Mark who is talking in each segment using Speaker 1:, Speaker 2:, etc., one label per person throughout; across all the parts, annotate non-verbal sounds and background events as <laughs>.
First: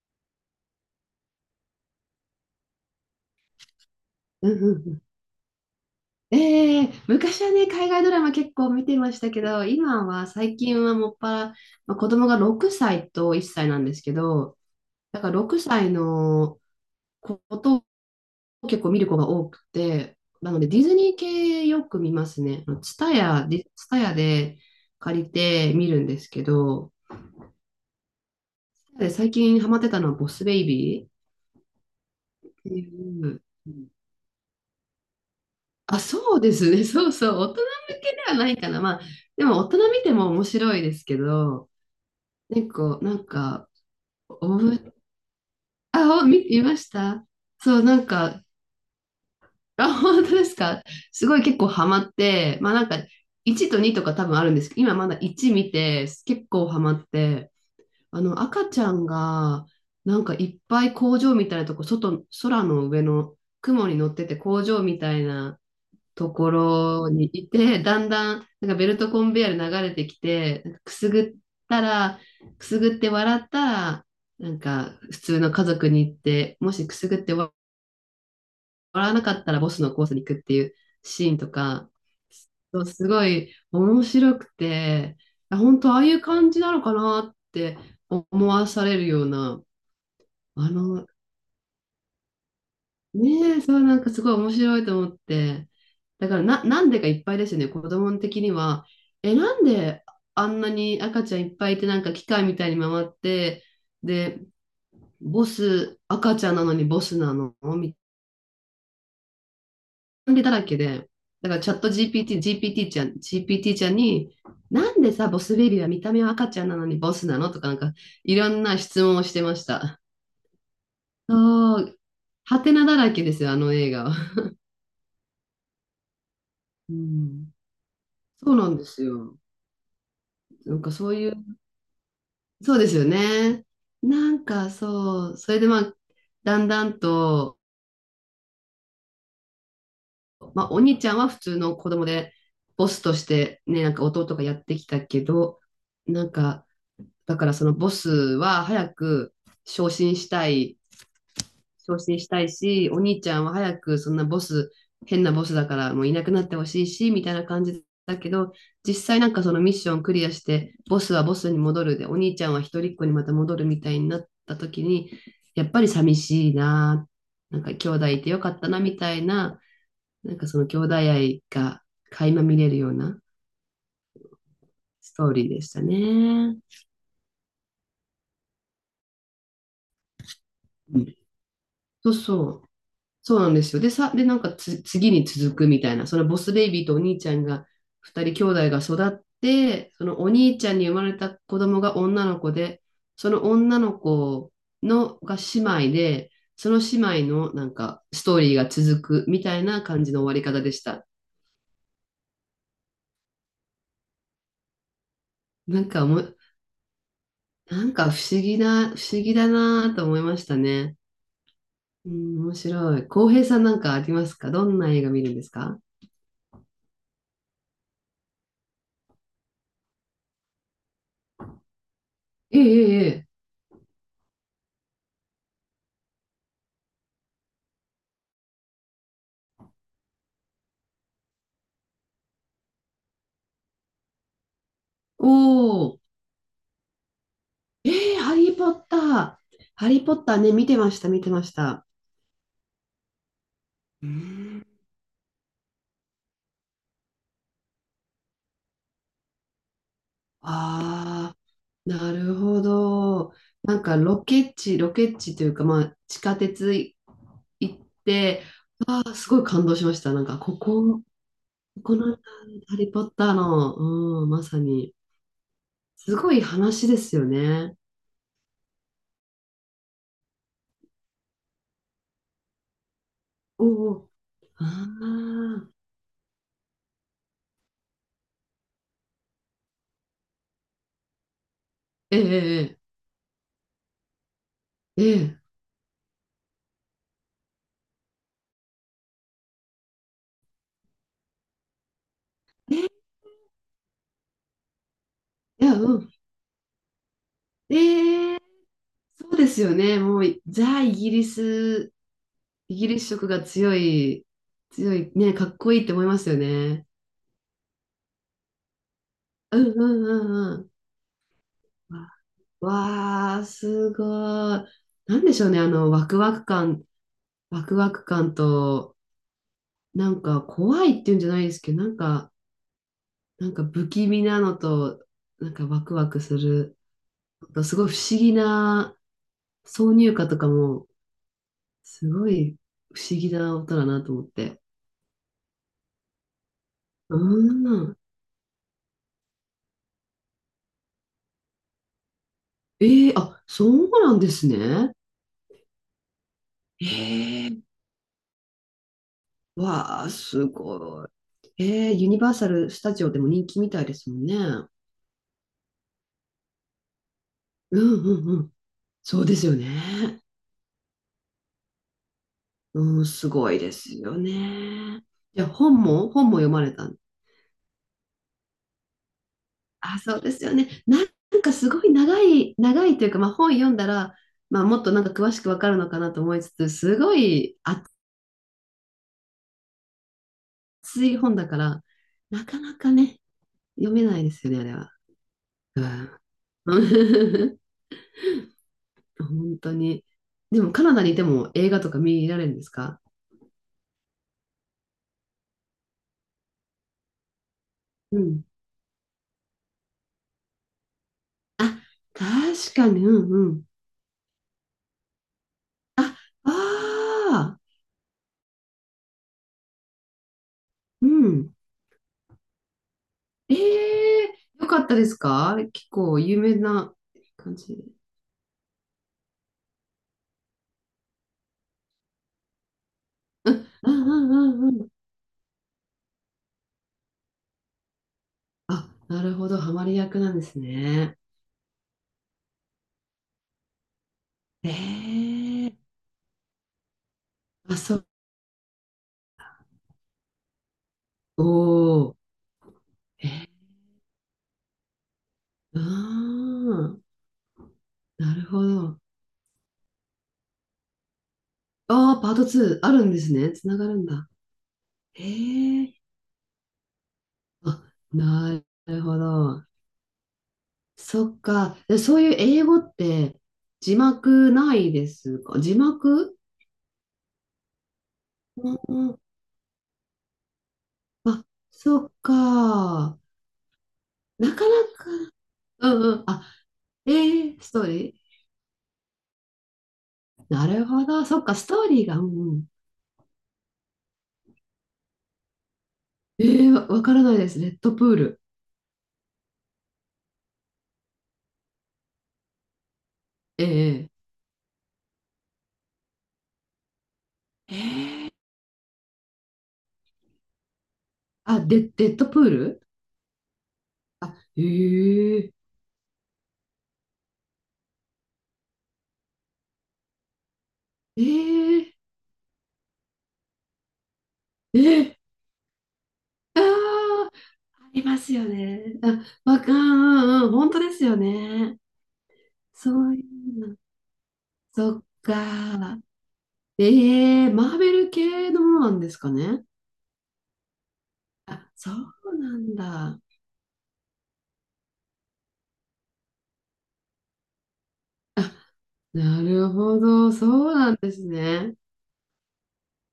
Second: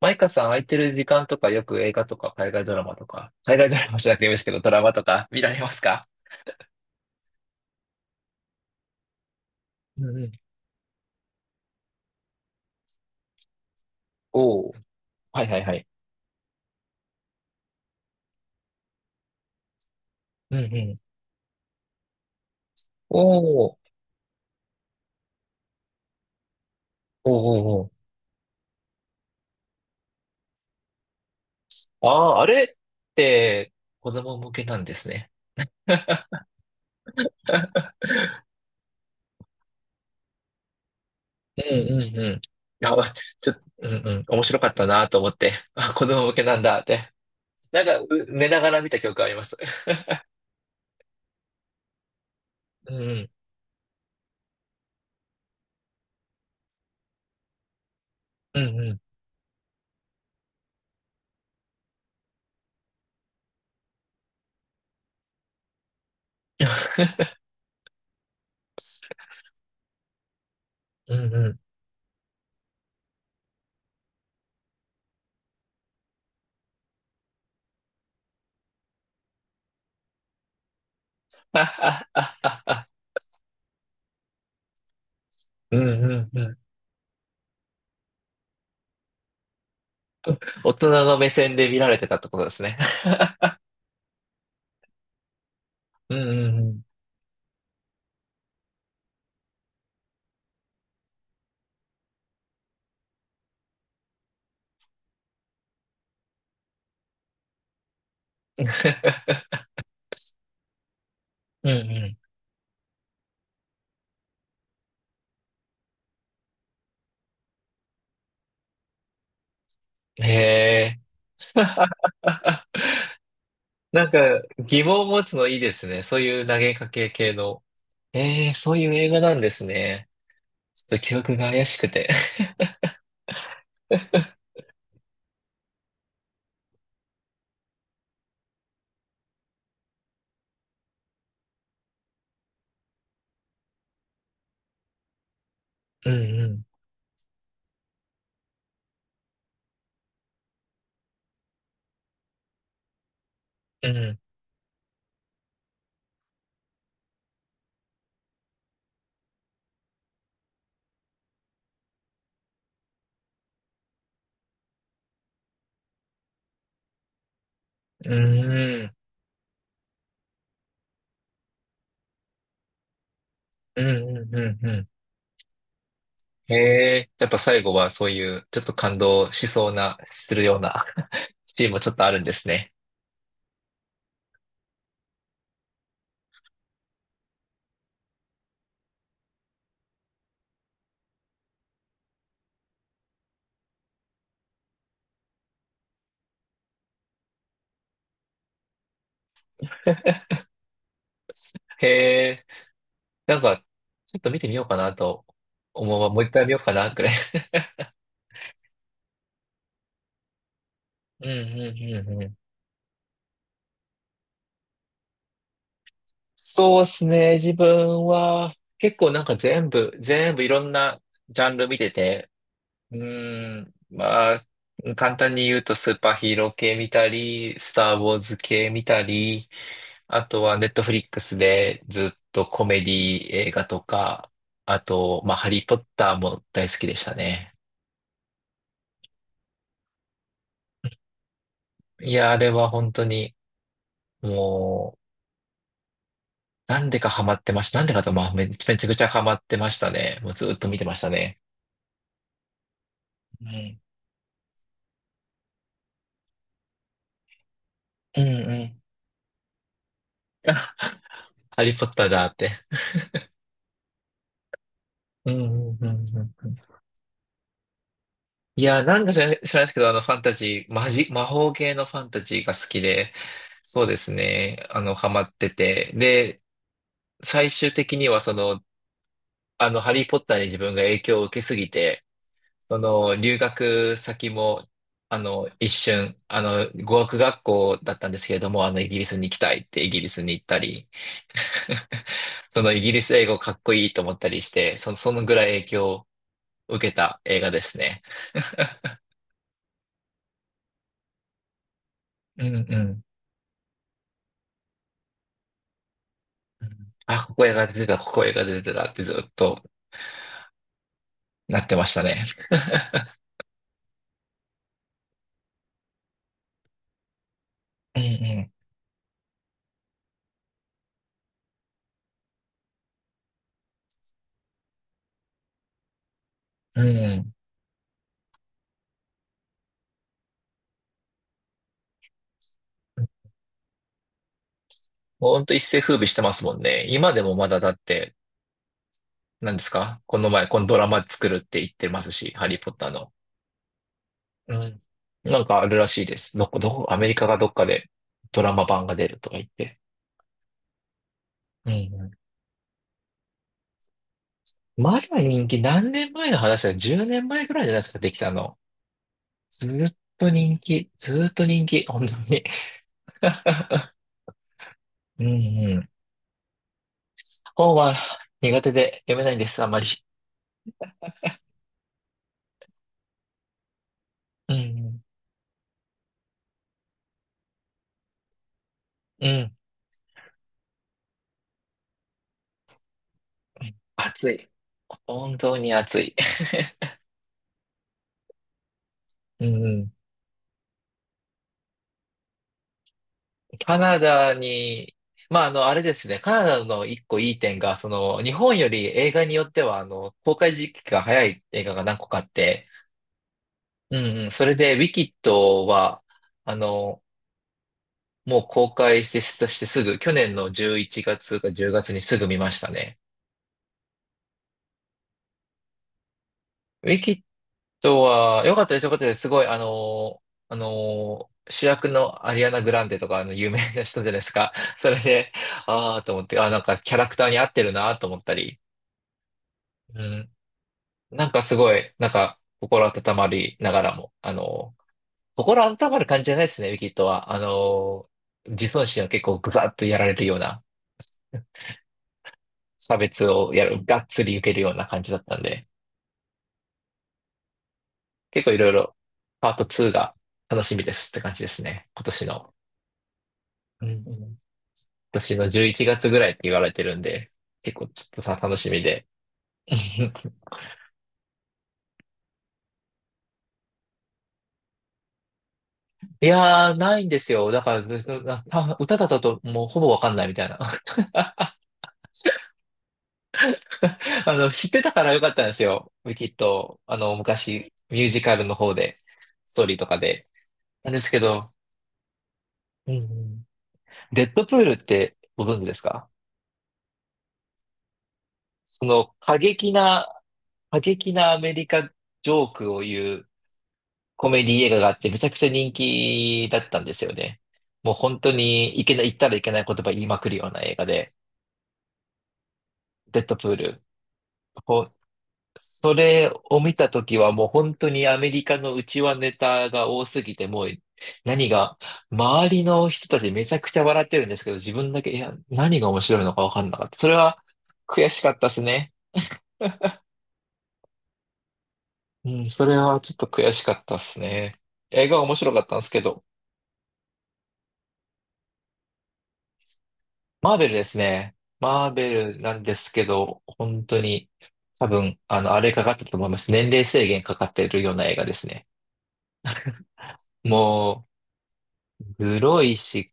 Speaker 1: マイカさん空いてる時間とかよく映画とか海外ドラマとか、海外ドラマじゃなくてもいいです
Speaker 2: う
Speaker 1: け
Speaker 2: ん
Speaker 1: ど、
Speaker 2: う
Speaker 1: ドラ
Speaker 2: んう
Speaker 1: マ
Speaker 2: ん。
Speaker 1: とか見られますか？
Speaker 2: ええ、昔はね、海外ドラマ結構見てましたけど、今
Speaker 1: うんう
Speaker 2: は
Speaker 1: ん。
Speaker 2: 最近はもっぱら、まあ、子供が6歳と1歳なんですけど、
Speaker 1: おお。
Speaker 2: だから
Speaker 1: はいは
Speaker 2: 6
Speaker 1: いはい。
Speaker 2: 歳のことを結構見る子が多くて、な
Speaker 1: う
Speaker 2: の
Speaker 1: んう
Speaker 2: でディズ
Speaker 1: ん。
Speaker 2: ニー系よく見ますね。ツタ
Speaker 1: お
Speaker 2: ヤ、ディ
Speaker 1: お。
Speaker 2: ツタヤで借りて見るんですけど、
Speaker 1: おおお
Speaker 2: で最近ハマってたのはボスベイビーっ
Speaker 1: お。ああ、あれ
Speaker 2: て
Speaker 1: っ
Speaker 2: いう。
Speaker 1: て子供向けなんですね。
Speaker 2: あ、そうですね。<laughs> そうそう。大人向けではないかな。まあ、でも大人見ても面白いですけ
Speaker 1: う
Speaker 2: ど、
Speaker 1: んうんうん。<laughs> い
Speaker 2: 結
Speaker 1: や、
Speaker 2: 構、なん
Speaker 1: ちょっと、
Speaker 2: か、
Speaker 1: うんうん。面
Speaker 2: お
Speaker 1: 白かった
Speaker 2: ぶ、
Speaker 1: なと思って。あ、子
Speaker 2: あ、
Speaker 1: 供向けな
Speaker 2: 見
Speaker 1: ん
Speaker 2: ま
Speaker 1: だっ
Speaker 2: し
Speaker 1: て。
Speaker 2: た。そう、なんか、
Speaker 1: 寝ながら見た記憶あります。
Speaker 2: あ、本当ですか？すごい結構ハマって、まあなん
Speaker 1: うん
Speaker 2: か、
Speaker 1: うん。
Speaker 2: 1と2とか多分あるんですけど、今まだ1見て、結構ハマって、あの、
Speaker 1: う
Speaker 2: 赤
Speaker 1: ん
Speaker 2: ちゃ
Speaker 1: うん。
Speaker 2: んが、なんかいっぱい工場みたいなとこ、外、空の上の雲に乗ってて工場みたいな、ところに
Speaker 1: <laughs>
Speaker 2: いて、だんだん、なんかベルトコンベヤーで流れてきて、なんかくす
Speaker 1: う
Speaker 2: ぐっ
Speaker 1: んうん。
Speaker 2: たら、くすぐって笑ったら、なんか普通の家族に行って、もしくすぐって笑わなかったらボスのコースに行くっていうシーンと
Speaker 1: あ
Speaker 2: か、
Speaker 1: あああ
Speaker 2: そう
Speaker 1: あ。
Speaker 2: すごい面白くて、あ、
Speaker 1: <laughs> う
Speaker 2: 本
Speaker 1: ん
Speaker 2: 当ああ
Speaker 1: う
Speaker 2: いう
Speaker 1: んう
Speaker 2: 感
Speaker 1: ん。
Speaker 2: じなのかなって思わされるような、あ
Speaker 1: 大人
Speaker 2: の、
Speaker 1: の目線で見られてたってことですね。<laughs>
Speaker 2: ねえ、そう、なんかすごい面白いと思って。
Speaker 1: う
Speaker 2: だから
Speaker 1: んうん
Speaker 2: なんでかいっぱいですよね、子供的には。え、なんであんなに赤ちゃんいっぱいいて、なんか機械みたいに回って、で、ボス、赤ちゃんなのにボスなのみ
Speaker 1: うん。<laughs>
Speaker 2: たいなだらけで。だから
Speaker 1: う
Speaker 2: チ
Speaker 1: ん
Speaker 2: ャット
Speaker 1: う
Speaker 2: GPT、GPT ちゃん、GPT ちゃんに、なんでさ、ボスベビーは見た目は赤ちゃんなのにボスなのとか、なんか、いろんな質問をしてました。
Speaker 1: ん。へえ。
Speaker 2: そ
Speaker 1: <laughs>
Speaker 2: う、ハテナだらけですよ、あの映画
Speaker 1: なん
Speaker 2: は。
Speaker 1: か疑問を持つのいいですね。そういう投げか
Speaker 2: う
Speaker 1: け系
Speaker 2: ん、
Speaker 1: の。え
Speaker 2: そ
Speaker 1: え、
Speaker 2: うな
Speaker 1: そ
Speaker 2: ん
Speaker 1: う
Speaker 2: で
Speaker 1: いう
Speaker 2: す
Speaker 1: 映画な
Speaker 2: よ。
Speaker 1: んですね。
Speaker 2: なん
Speaker 1: ち
Speaker 2: か
Speaker 1: ょっと
Speaker 2: そう
Speaker 1: 記
Speaker 2: いう、
Speaker 1: 憶が怪しくて。
Speaker 2: そうですよね。なん
Speaker 1: <laughs>
Speaker 2: かそう、それでまあ、だんだんと、まあ、お兄ちゃんは普通の子供で、ボスとしてね、なんか弟がやってきたけど、
Speaker 1: う
Speaker 2: なん
Speaker 1: ん
Speaker 2: か、だからそのボスは早く昇進したい昇進したいし、お兄ちゃんは早
Speaker 1: うん。
Speaker 2: く
Speaker 1: う
Speaker 2: そん
Speaker 1: ん。
Speaker 2: なボス、変なボスだからもういなくなってほしいし、みたいな感じだけど、実際なんかそのミッションクリアして、ボスはボスに戻るで、お兄ちゃんは一人っ子にまた戻るみたいになった時に、やっぱり寂しいな、なんか兄弟
Speaker 1: う
Speaker 2: いてよかったな
Speaker 1: ん。
Speaker 2: みたいな、なんかその兄弟愛が垣間見れるような
Speaker 1: うんうんうんうん。
Speaker 2: ストーリーでした
Speaker 1: へ
Speaker 2: ね。
Speaker 1: え。やっぱ最後はそういうちょっと感動しそうな、するような
Speaker 2: うん、
Speaker 1: <laughs> シーンもちょっとあ
Speaker 2: そう
Speaker 1: るんです
Speaker 2: そう。
Speaker 1: ね。
Speaker 2: そうなんですよ。で、なんか次に続くみたいな、そのボスベイビーとお兄ちゃんが、二人兄弟が育って、そのお兄ちゃんに生まれた子供が女の子で、その女の子のが姉妹で、その姉妹のなんかストーリーが続くみたいな感じの終わり方でした。
Speaker 1: へえ。なんか、ちょっと見てみようかなと
Speaker 2: なん
Speaker 1: 思う
Speaker 2: かお
Speaker 1: わ。も
Speaker 2: も、
Speaker 1: う一回見ようかな、くらい。<laughs>
Speaker 2: なんか不思議な、不思議だなと思いましたね。
Speaker 1: うんう
Speaker 2: う
Speaker 1: んうんうん。
Speaker 2: ん、面白い。浩平さんなんかありますか？どんな映画見るんですか？
Speaker 1: そうですね。自分は結構なんか全部いろんなジャンル見てて、
Speaker 2: ええええ。ええ。
Speaker 1: まあ、簡単に言うとスーパーヒーロー系見たり、スター・ウォーズ系見たり、あとはネットフリックスでずっとコメディ映画とか、あと、まあ、ハリー・ポッ
Speaker 2: おー。
Speaker 1: ターも大好きでしたね。
Speaker 2: えー、ハリー・ポッター。ハリー・ポッターね、見てました、見てました。
Speaker 1: いや、あれは本当に、
Speaker 2: うーん。
Speaker 1: もう、なんでかハマってました。なんでかと、まあ、めちゃくちゃハマってましたね。もうずっと見てました
Speaker 2: ああ、
Speaker 1: ね。
Speaker 2: なるほど。
Speaker 1: う
Speaker 2: な
Speaker 1: ん。
Speaker 2: んかロケ地、ロケ地というか、まあ、地下鉄い行っ
Speaker 1: うん
Speaker 2: て、
Speaker 1: うん。
Speaker 2: ああ、すごい感動しました。なんか、
Speaker 1: <laughs> あ
Speaker 2: ここ、
Speaker 1: ハリーポッ
Speaker 2: こ
Speaker 1: ター
Speaker 2: の
Speaker 1: だって。
Speaker 2: ハリー・ポッターの、うん、まさに。
Speaker 1: うんうんうん
Speaker 2: す
Speaker 1: う
Speaker 2: ご
Speaker 1: ん
Speaker 2: い
Speaker 1: うん。
Speaker 2: 話ですよね。
Speaker 1: いや、なんか知らないですけど、あの、ファンタジー、マジ、魔法系のファンタジーが好きで、
Speaker 2: お
Speaker 1: そうで
Speaker 2: お。
Speaker 1: すね、あの、ハマっ
Speaker 2: あ
Speaker 1: て
Speaker 2: あ、
Speaker 1: て、で、最終的にはその、あの、ハリーポッターに自分が影響を受けすぎて、そ
Speaker 2: ええ
Speaker 1: の留学先も、あ
Speaker 2: ええ
Speaker 1: の、一瞬、あの、語学学校だったんですけれども、あの、イギリスに行きたいってイギリスに行ったり、<laughs> その
Speaker 2: え
Speaker 1: イギリ
Speaker 2: え、
Speaker 1: ス英語かっこいいと思ったりして、その、そのぐらい
Speaker 2: い
Speaker 1: 影
Speaker 2: や、
Speaker 1: 響
Speaker 2: う
Speaker 1: を
Speaker 2: ん。
Speaker 1: 受けた映画ですね。
Speaker 2: ええ。そうですよね。もう、ザ・イギリス、
Speaker 1: うん
Speaker 2: イ
Speaker 1: う
Speaker 2: ギリ
Speaker 1: ん。
Speaker 2: ス色が強い、強い、ね、かっこいいって思いますよ
Speaker 1: う
Speaker 2: ね。
Speaker 1: んあ、ここ映画出てたってずっ
Speaker 2: う
Speaker 1: と
Speaker 2: んうんうんうん。
Speaker 1: なってましたね。
Speaker 2: わあー、すごい。なんでしょうね、あの、ワクワク感、ワクワク感
Speaker 1: <laughs>
Speaker 2: と、なんか怖いっていうんじゃないですけど、なんか、なんか不気味なのと、なんかワクワクする、
Speaker 1: うんうん。うん。
Speaker 2: すごい不思議な挿入歌とかも、すごい不思議な音だなと思って。
Speaker 1: ほんと一世風靡してますもんね。今
Speaker 2: う
Speaker 1: でもまだだっ
Speaker 2: ん。
Speaker 1: て、何ですかこの前、このドラマ作るって言ってますし、ハリーポッター
Speaker 2: え
Speaker 1: の。
Speaker 2: え、あ、そうなんです
Speaker 1: うん。
Speaker 2: ね。
Speaker 1: なんかあるらしいです。どこ、どこ、アメリカがど
Speaker 2: え
Speaker 1: っ
Speaker 2: え、
Speaker 1: かでドラマ版が出るとか言って。
Speaker 2: わあ、すごい。
Speaker 1: うん
Speaker 2: ええ、ユ
Speaker 1: う
Speaker 2: ニバーサル・スタジオでも人気みたいですもんね。うん
Speaker 1: ん。まだ人気、何年前の話だよ。10年前ぐらいじゃな
Speaker 2: う
Speaker 1: いですか、でき
Speaker 2: ん
Speaker 1: た
Speaker 2: うん。
Speaker 1: の。
Speaker 2: そうですよ
Speaker 1: ずーっ
Speaker 2: ね。
Speaker 1: ずーっと人気、本当に。
Speaker 2: うん、すごいで
Speaker 1: <laughs>
Speaker 2: すよね。
Speaker 1: うん
Speaker 2: じゃあ本
Speaker 1: うん。
Speaker 2: も、本も読まれたん。
Speaker 1: 本は苦手で読めないんです、あまり。
Speaker 2: あ、そうですよね。なんかすごい長い、長いというか、まあ本読んだら、
Speaker 1: う
Speaker 2: まあもっとな
Speaker 1: ん
Speaker 2: んか詳しくわかるのかなと思いつつ、すごい
Speaker 1: うん。うん。
Speaker 2: 熱い本だから、なかなかね、読めない
Speaker 1: 暑
Speaker 2: です
Speaker 1: い。
Speaker 2: よね、あ
Speaker 1: 本当に
Speaker 2: れ
Speaker 1: 暑い。
Speaker 2: は。うん。<laughs>
Speaker 1: う
Speaker 2: 本
Speaker 1: んう
Speaker 2: 当
Speaker 1: ん。
Speaker 2: に。でもカナダにいても映画とか見られるんですか？
Speaker 1: カナダに、まあ、あの、あれですね、カナダの一個いい点が、そ
Speaker 2: う
Speaker 1: の、日
Speaker 2: ん。
Speaker 1: 本より映画によっては、あの、公開時期が早い映画
Speaker 2: あ、
Speaker 1: が何個かあって、
Speaker 2: 確かに、うんうん。
Speaker 1: うんうん、それで、ウィキッドは、
Speaker 2: あ、あ
Speaker 1: あの、
Speaker 2: あ、
Speaker 1: もう公開してしてすぐ、去年の11
Speaker 2: う
Speaker 1: 月か
Speaker 2: ん。
Speaker 1: 10月にすぐ見ましたね。
Speaker 2: ええー、よかったですか？結構有名
Speaker 1: ウ
Speaker 2: な
Speaker 1: ィキッ
Speaker 2: 感じ。
Speaker 1: ドは、良かったです。すごい、あの、主役のアリアナ・グランデとか、あの、有名な
Speaker 2: う
Speaker 1: 人
Speaker 2: ん
Speaker 1: じ
Speaker 2: う
Speaker 1: ゃないですか。
Speaker 2: んうんうん。
Speaker 1: それで、ああ、と思って、ああ、なんかキャラクターに合ってるな、と思ったり。
Speaker 2: あ、なるほど、ハマり
Speaker 1: う
Speaker 2: 役
Speaker 1: ん
Speaker 2: なんですね。
Speaker 1: なんかすごい、なんか、心温まりながらも、あ
Speaker 2: え
Speaker 1: の、心
Speaker 2: え、
Speaker 1: 温まる感じじゃないですね、ウィキッドは。あ
Speaker 2: あ、そう。
Speaker 1: の、自尊心を結構グザッとやられるような、
Speaker 2: おー。
Speaker 1: 差別を
Speaker 2: え
Speaker 1: やる、がっつり受けるような感じだったんで、
Speaker 2: ー、ああ、なる
Speaker 1: 結構い
Speaker 2: ほ
Speaker 1: ろいろ、
Speaker 2: ど。
Speaker 1: パート2が楽しみですって感じですね、今
Speaker 2: ああ、
Speaker 1: 年
Speaker 2: パート
Speaker 1: の。
Speaker 2: 2あるんですね。つな
Speaker 1: う
Speaker 2: が
Speaker 1: んう
Speaker 2: るんだ。
Speaker 1: ん今年の11
Speaker 2: ええ、
Speaker 1: 月ぐらいって言われてるんで、結
Speaker 2: あ、
Speaker 1: 構ちょっとさ、楽
Speaker 2: な
Speaker 1: しみ
Speaker 2: る
Speaker 1: で。
Speaker 2: ほど。
Speaker 1: <laughs>
Speaker 2: そっか。でそういう英語って字幕ないですか？字
Speaker 1: い
Speaker 2: 幕。
Speaker 1: やー、ないんですよ。だから、な
Speaker 2: う
Speaker 1: た
Speaker 2: ん
Speaker 1: 歌だっ
Speaker 2: う
Speaker 1: た
Speaker 2: ん。
Speaker 1: ともうほぼわかんないみたいな。<laughs>
Speaker 2: あ、そっか。
Speaker 1: あの、
Speaker 2: なか
Speaker 1: 知って
Speaker 2: な
Speaker 1: たか
Speaker 2: か。
Speaker 1: らよかったんです
Speaker 2: う
Speaker 1: よ。
Speaker 2: ん
Speaker 1: ウィ
Speaker 2: うん。
Speaker 1: キッ
Speaker 2: あ、
Speaker 1: ド、あ
Speaker 2: え
Speaker 1: の、
Speaker 2: ー、
Speaker 1: 昔、
Speaker 2: ストー
Speaker 1: ミュー
Speaker 2: リ
Speaker 1: ジカルの方で、ストーリーとかで。
Speaker 2: ー。なる
Speaker 1: なんで
Speaker 2: ほ
Speaker 1: すけ
Speaker 2: ど。そっ
Speaker 1: ど、
Speaker 2: か、ストーリーが。うんうん。
Speaker 1: うんうんデッドプールってご存知ですか？
Speaker 2: えー、わからないです。レッドプール。
Speaker 1: その過激な、過激なアメリカジョークを言う
Speaker 2: ええ、
Speaker 1: コメディ映画があって、めちゃくちゃ人気だったんですよね。もう本当にいけない、言ったらいけない言葉言いまくるような映画で、
Speaker 2: あ、デッドプール。
Speaker 1: デッドプール。
Speaker 2: あ、えー、
Speaker 1: それを見たときはもう本当にアメリカの内輪ネタが多すぎて、もう
Speaker 2: え
Speaker 1: 何が、
Speaker 2: ー、
Speaker 1: 周りの人たちめちゃくちゃ笑ってるんですけど、自
Speaker 2: え
Speaker 1: 分だけ、
Speaker 2: ー、
Speaker 1: いや、何が面白いのかわ
Speaker 2: あ
Speaker 1: かんなかった。それ
Speaker 2: あー、
Speaker 1: は
Speaker 2: あり
Speaker 1: 悔
Speaker 2: ま
Speaker 1: しか
Speaker 2: す
Speaker 1: っ
Speaker 2: よ
Speaker 1: たです
Speaker 2: ね。
Speaker 1: ね。
Speaker 2: あ、わかん、うんうん、本当ですよね。
Speaker 1: うん、それは
Speaker 2: そ
Speaker 1: ちょ
Speaker 2: う
Speaker 1: っ
Speaker 2: い
Speaker 1: と悔し
Speaker 2: う
Speaker 1: か
Speaker 2: の。
Speaker 1: ったですね。
Speaker 2: そっ
Speaker 1: 映画は面白かったんです
Speaker 2: か。
Speaker 1: けど、
Speaker 2: ええー、マーベル系のものなんですかね。
Speaker 1: マーベルですね。
Speaker 2: あ、
Speaker 1: マ
Speaker 2: そ
Speaker 1: ーベ
Speaker 2: う
Speaker 1: ル
Speaker 2: な
Speaker 1: なんで
Speaker 2: ん
Speaker 1: すけ
Speaker 2: だ。
Speaker 1: ど、本当に多分、あの、あれかかってたと思います。年齢制限かかってるような映画です
Speaker 2: あ、
Speaker 1: ね。
Speaker 2: なるほど。そうなん
Speaker 1: もう、
Speaker 2: ですね。
Speaker 1: 黒いし、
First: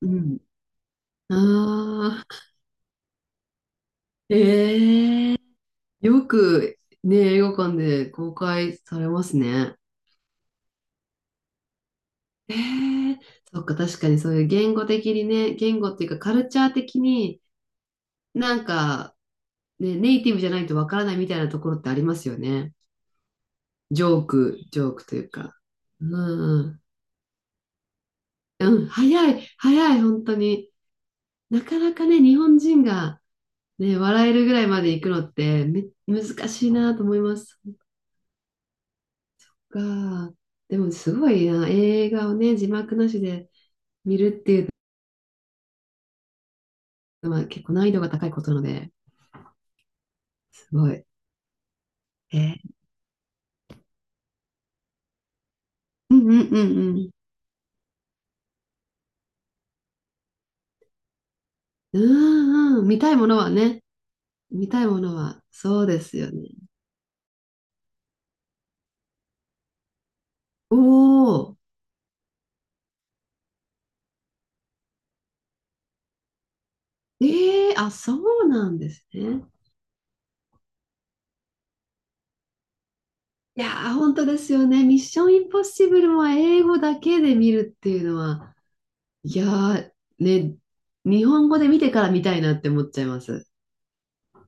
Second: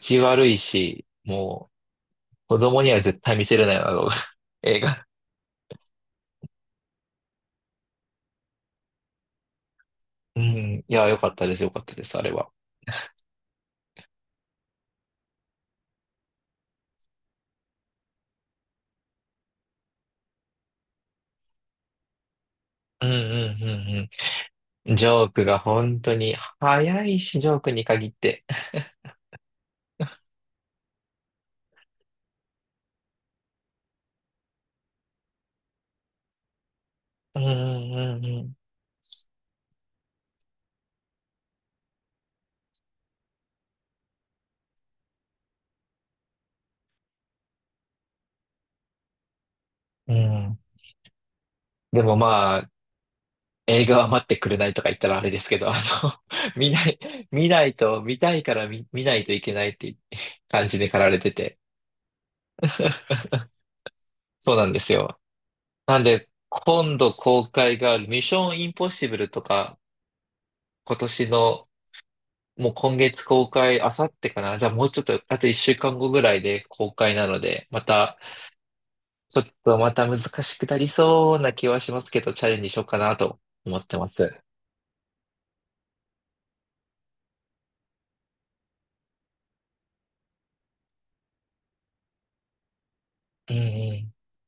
Speaker 2: う
Speaker 1: 悪いし、
Speaker 2: ん。
Speaker 1: も
Speaker 2: ああ、
Speaker 1: う、子供には絶対見せれないような動画 <laughs> 映画。
Speaker 2: ええー、よくね、映画館で公開されますね。
Speaker 1: うん。いや、よかったです、あれは。
Speaker 2: ええ、そっか、確かにそういう言語的にね、言語っていうかカルチャー的になんか、ね、ネイティブじゃないとわからないみたいなところってありますよね。
Speaker 1: うんうんう
Speaker 2: ジ
Speaker 1: ん
Speaker 2: ョーク、ジ
Speaker 1: う
Speaker 2: ョー
Speaker 1: ん。ジ
Speaker 2: クとい
Speaker 1: ョ
Speaker 2: う
Speaker 1: ーク
Speaker 2: か。
Speaker 1: が本当に
Speaker 2: うん
Speaker 1: 早いし、ジョークに限って。
Speaker 2: うん、早い、早い、本当に。なかなかね、日本人が、ね、笑えるぐらいまで行くのって難しいなと思いま
Speaker 1: う
Speaker 2: す。
Speaker 1: んうん
Speaker 2: が、でもすごいな、映画をね、字幕なしで見るっていうのは結構難易度が高いことなので、
Speaker 1: うんうん。うん。
Speaker 2: すごい。
Speaker 1: でも
Speaker 2: え
Speaker 1: ま
Speaker 2: ー、
Speaker 1: あ、映画は待ってくれないとか言ったらあれですけど、あの、
Speaker 2: うんうんう
Speaker 1: <laughs> 見な
Speaker 2: ん
Speaker 1: い、
Speaker 2: うん。
Speaker 1: 見ないと、見たいから見、見ないといけないって感じで駆られてて。
Speaker 2: うんうん、見たいものはね、
Speaker 1: そうな
Speaker 2: 見
Speaker 1: んで
Speaker 2: たい
Speaker 1: す
Speaker 2: もの
Speaker 1: よ。
Speaker 2: は、そう
Speaker 1: な
Speaker 2: で
Speaker 1: ん
Speaker 2: す
Speaker 1: で、
Speaker 2: よね。
Speaker 1: 今度公開があるミッションインポッシブルとか、
Speaker 2: お
Speaker 1: 今年
Speaker 2: ー、
Speaker 1: の、もう今月公開、あさってかな。じゃあもうちょっと、あと一週間後ぐらいで公開
Speaker 2: え
Speaker 1: なので、
Speaker 2: ー、
Speaker 1: ま
Speaker 2: あ、そ
Speaker 1: た、
Speaker 2: うなんです
Speaker 1: ちょ
Speaker 2: ね。
Speaker 1: っとまた難しくなりそうな気はしますけど、チャレンジしようかなと
Speaker 2: いや
Speaker 1: 思っ
Speaker 2: ー、
Speaker 1: てま
Speaker 2: 本当で
Speaker 1: す。
Speaker 2: すよね。ミッションインポッシブルは英語だけで見るっていうのは、いやー、ね、日本語で見てから見たいなって思っちゃいます。
Speaker 1: うんうん。